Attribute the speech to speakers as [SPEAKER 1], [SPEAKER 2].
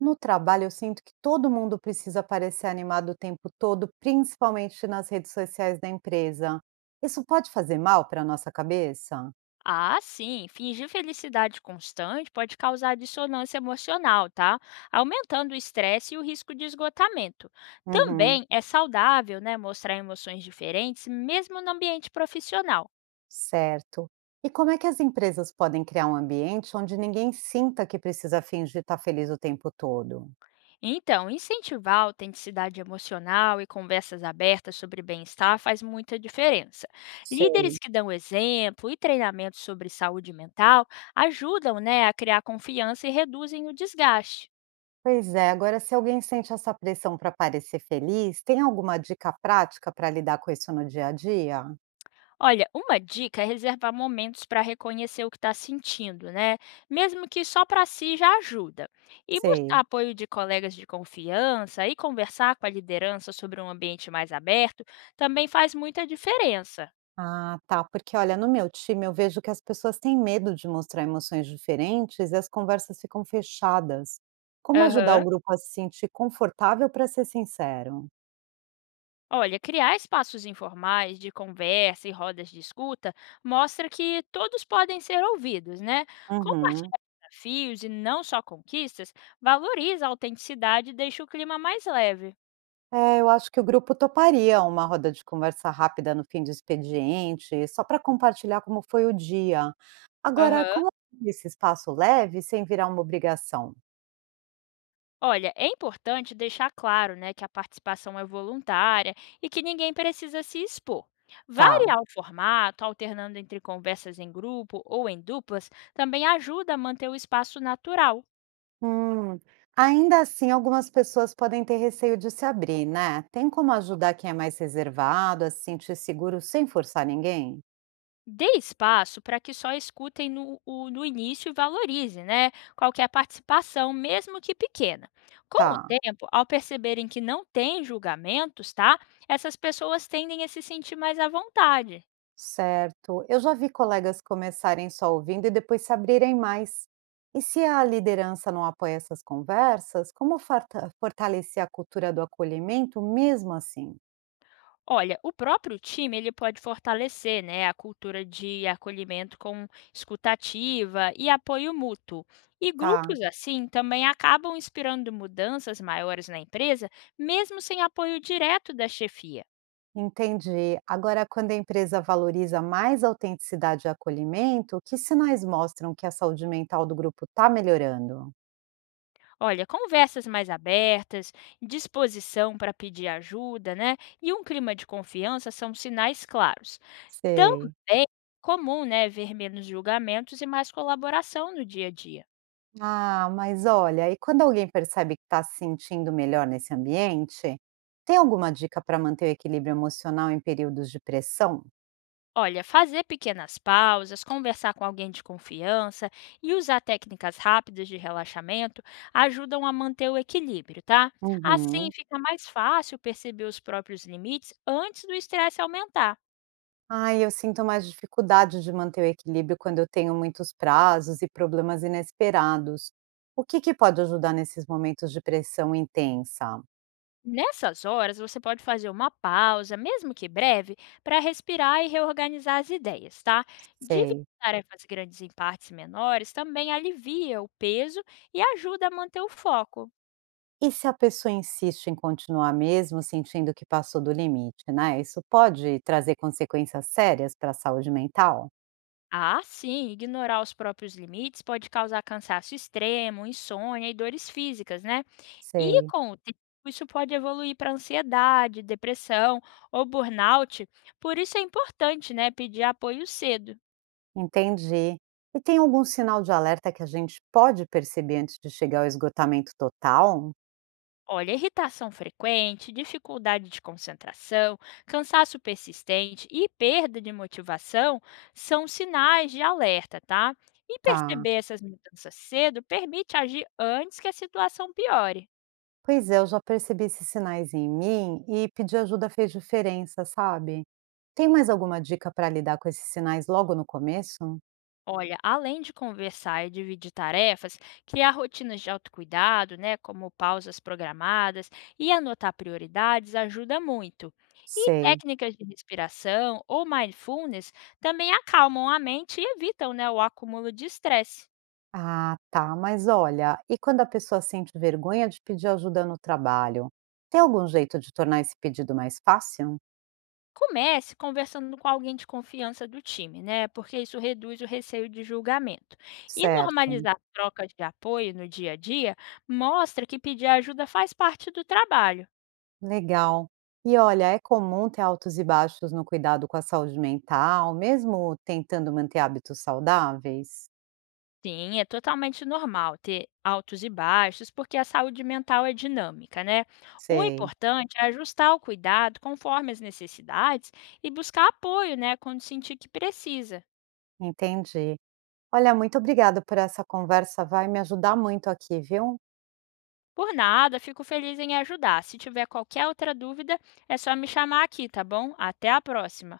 [SPEAKER 1] No trabalho, eu sinto que todo mundo precisa parecer animado o tempo todo, principalmente nas redes sociais da empresa. Isso pode fazer mal para a nossa cabeça?
[SPEAKER 2] Ah, sim, fingir felicidade constante pode causar dissonância emocional, tá? Aumentando o estresse e o risco de esgotamento.
[SPEAKER 1] Uhum,
[SPEAKER 2] Também é saudável, né, mostrar emoções diferentes, mesmo no ambiente profissional.
[SPEAKER 1] certo. E como é que as empresas podem criar um ambiente onde ninguém sinta que precisa fingir estar feliz o tempo todo?
[SPEAKER 2] Então, incentivar a autenticidade emocional e conversas abertas sobre bem-estar faz muita diferença.
[SPEAKER 1] Sei.
[SPEAKER 2] Líderes que dão exemplo e treinamentos sobre saúde mental ajudam, né, a criar confiança e reduzem o desgaste.
[SPEAKER 1] Pois é, agora se alguém sente essa pressão para parecer feliz, tem alguma dica prática para lidar com isso no dia a dia?
[SPEAKER 2] Olha, uma dica é reservar momentos para reconhecer o que está sentindo, né? Mesmo que só para si já ajuda. E buscar
[SPEAKER 1] Sei.
[SPEAKER 2] apoio de colegas de confiança e conversar com a liderança sobre um ambiente mais aberto também faz muita diferença.
[SPEAKER 1] Ah, tá. Porque olha, no meu time eu vejo que as pessoas têm medo de mostrar emoções diferentes e as conversas ficam fechadas. Como ajudar
[SPEAKER 2] Aham.
[SPEAKER 1] o grupo a se sentir confortável para ser sincero?
[SPEAKER 2] Olha, criar espaços informais de conversa e rodas de escuta mostra que todos podem ser ouvidos, né?
[SPEAKER 1] Uhum.
[SPEAKER 2] Compartilhar desafios e não só conquistas valoriza a autenticidade e deixa o clima mais leve.
[SPEAKER 1] É, eu acho que o grupo toparia uma roda de conversa rápida no fim do expediente, só para compartilhar como foi o dia. Agora,
[SPEAKER 2] Aham.
[SPEAKER 1] como é esse espaço leve sem virar uma obrigação?
[SPEAKER 2] Olha, é importante deixar claro, né, que a participação é voluntária e que ninguém precisa se expor.
[SPEAKER 1] Tá.
[SPEAKER 2] Variar o formato, alternando entre conversas em grupo ou em duplas, também ajuda a manter o espaço natural.
[SPEAKER 1] Hum, Ainda assim, algumas pessoas podem ter receio de se abrir, né? Tem como ajudar quem é mais reservado a se sentir seguro sem forçar ninguém?
[SPEAKER 2] Dê espaço para que só escutem no início e valorize, né, qualquer participação, mesmo que pequena. Com o
[SPEAKER 1] Tá,
[SPEAKER 2] tempo, ao perceberem que não tem julgamentos, tá? Essas pessoas tendem a se sentir mais à vontade.
[SPEAKER 1] certo. Eu já vi colegas começarem só ouvindo e depois se abrirem mais. E se a liderança não apoia essas conversas, como fortalecer a cultura do acolhimento mesmo assim?
[SPEAKER 2] Olha, o próprio time ele pode fortalecer, né, a cultura de acolhimento com escutativa e apoio mútuo. E
[SPEAKER 1] Tá.
[SPEAKER 2] grupos assim também acabam inspirando mudanças maiores na empresa, mesmo sem apoio direto da chefia.
[SPEAKER 1] Entendi. Agora, quando a empresa valoriza mais a autenticidade e acolhimento, que sinais mostram que a saúde mental do grupo está melhorando?
[SPEAKER 2] Olha, conversas mais abertas, disposição para pedir ajuda, né, e um clima de confiança são sinais claros. Também
[SPEAKER 1] Sei.
[SPEAKER 2] é comum, né, ver menos julgamentos e mais colaboração no dia a dia.
[SPEAKER 1] Ah, mas olha, e quando alguém percebe que está se sentindo melhor nesse ambiente, tem alguma dica para manter o equilíbrio emocional em períodos de pressão?
[SPEAKER 2] Olha, fazer pequenas pausas, conversar com alguém de confiança e usar técnicas rápidas de relaxamento ajudam a manter o equilíbrio, tá? Assim
[SPEAKER 1] Uhum.
[SPEAKER 2] fica mais fácil perceber os próprios limites antes do estresse aumentar.
[SPEAKER 1] Ai, eu sinto mais dificuldade de manter o equilíbrio quando eu tenho muitos prazos e problemas inesperados. O que que pode ajudar nesses momentos de pressão intensa?
[SPEAKER 2] Nessas horas, você pode fazer uma pausa, mesmo que breve, para respirar e reorganizar as ideias, tá? Dividir
[SPEAKER 1] Sei.
[SPEAKER 2] tarefas grandes em partes menores também alivia o peso e ajuda a manter o foco.
[SPEAKER 1] E se a pessoa insiste em continuar mesmo sentindo que passou do limite, né? Isso pode trazer consequências sérias para a saúde mental?
[SPEAKER 2] Ah, sim, ignorar os próprios limites pode causar cansaço extremo, insônia e dores físicas, né? E
[SPEAKER 1] Sei.
[SPEAKER 2] com o tempo, isso pode evoluir para ansiedade, depressão ou burnout. Por isso é importante, né, pedir apoio cedo.
[SPEAKER 1] Entendi. E tem algum sinal de alerta que a gente pode perceber antes de chegar ao esgotamento total?
[SPEAKER 2] Olha, irritação frequente, dificuldade de concentração, cansaço persistente e perda de motivação são sinais de alerta, tá? E
[SPEAKER 1] Tá.
[SPEAKER 2] perceber essas mudanças cedo permite agir antes que a situação piore.
[SPEAKER 1] Pois é, eu já percebi esses sinais em mim e pedir ajuda fez diferença, sabe? Tem mais alguma dica para lidar com esses sinais logo no começo?
[SPEAKER 2] Olha, além de conversar e dividir tarefas, criar rotinas de autocuidado, né, como pausas programadas e anotar prioridades ajuda muito. E
[SPEAKER 1] Sei.
[SPEAKER 2] técnicas de respiração ou mindfulness também acalmam a mente e evitam, né, o acúmulo de estresse.
[SPEAKER 1] Ah, tá. Mas olha, e quando a pessoa sente vergonha de pedir ajuda no trabalho? Tem algum jeito de tornar esse pedido mais fácil?
[SPEAKER 2] Comece conversando com alguém de confiança do time, né? Porque isso reduz o receio de julgamento. E
[SPEAKER 1] Certo,
[SPEAKER 2] normalizar trocas de apoio no dia a dia mostra que pedir ajuda faz parte do trabalho.
[SPEAKER 1] legal. E olha, é comum ter altos e baixos no cuidado com a saúde mental, mesmo tentando manter hábitos saudáveis?
[SPEAKER 2] Sim, é totalmente normal ter altos e baixos, porque a saúde mental é dinâmica, né? O
[SPEAKER 1] Sei,
[SPEAKER 2] importante é ajustar o cuidado conforme as necessidades e buscar apoio, né, quando sentir que precisa.
[SPEAKER 1] entendi. Olha, muito obrigada por essa conversa, vai me ajudar muito aqui, viu?
[SPEAKER 2] Por nada, fico feliz em ajudar. Se tiver qualquer outra dúvida, é só me chamar aqui, tá bom? Até a próxima!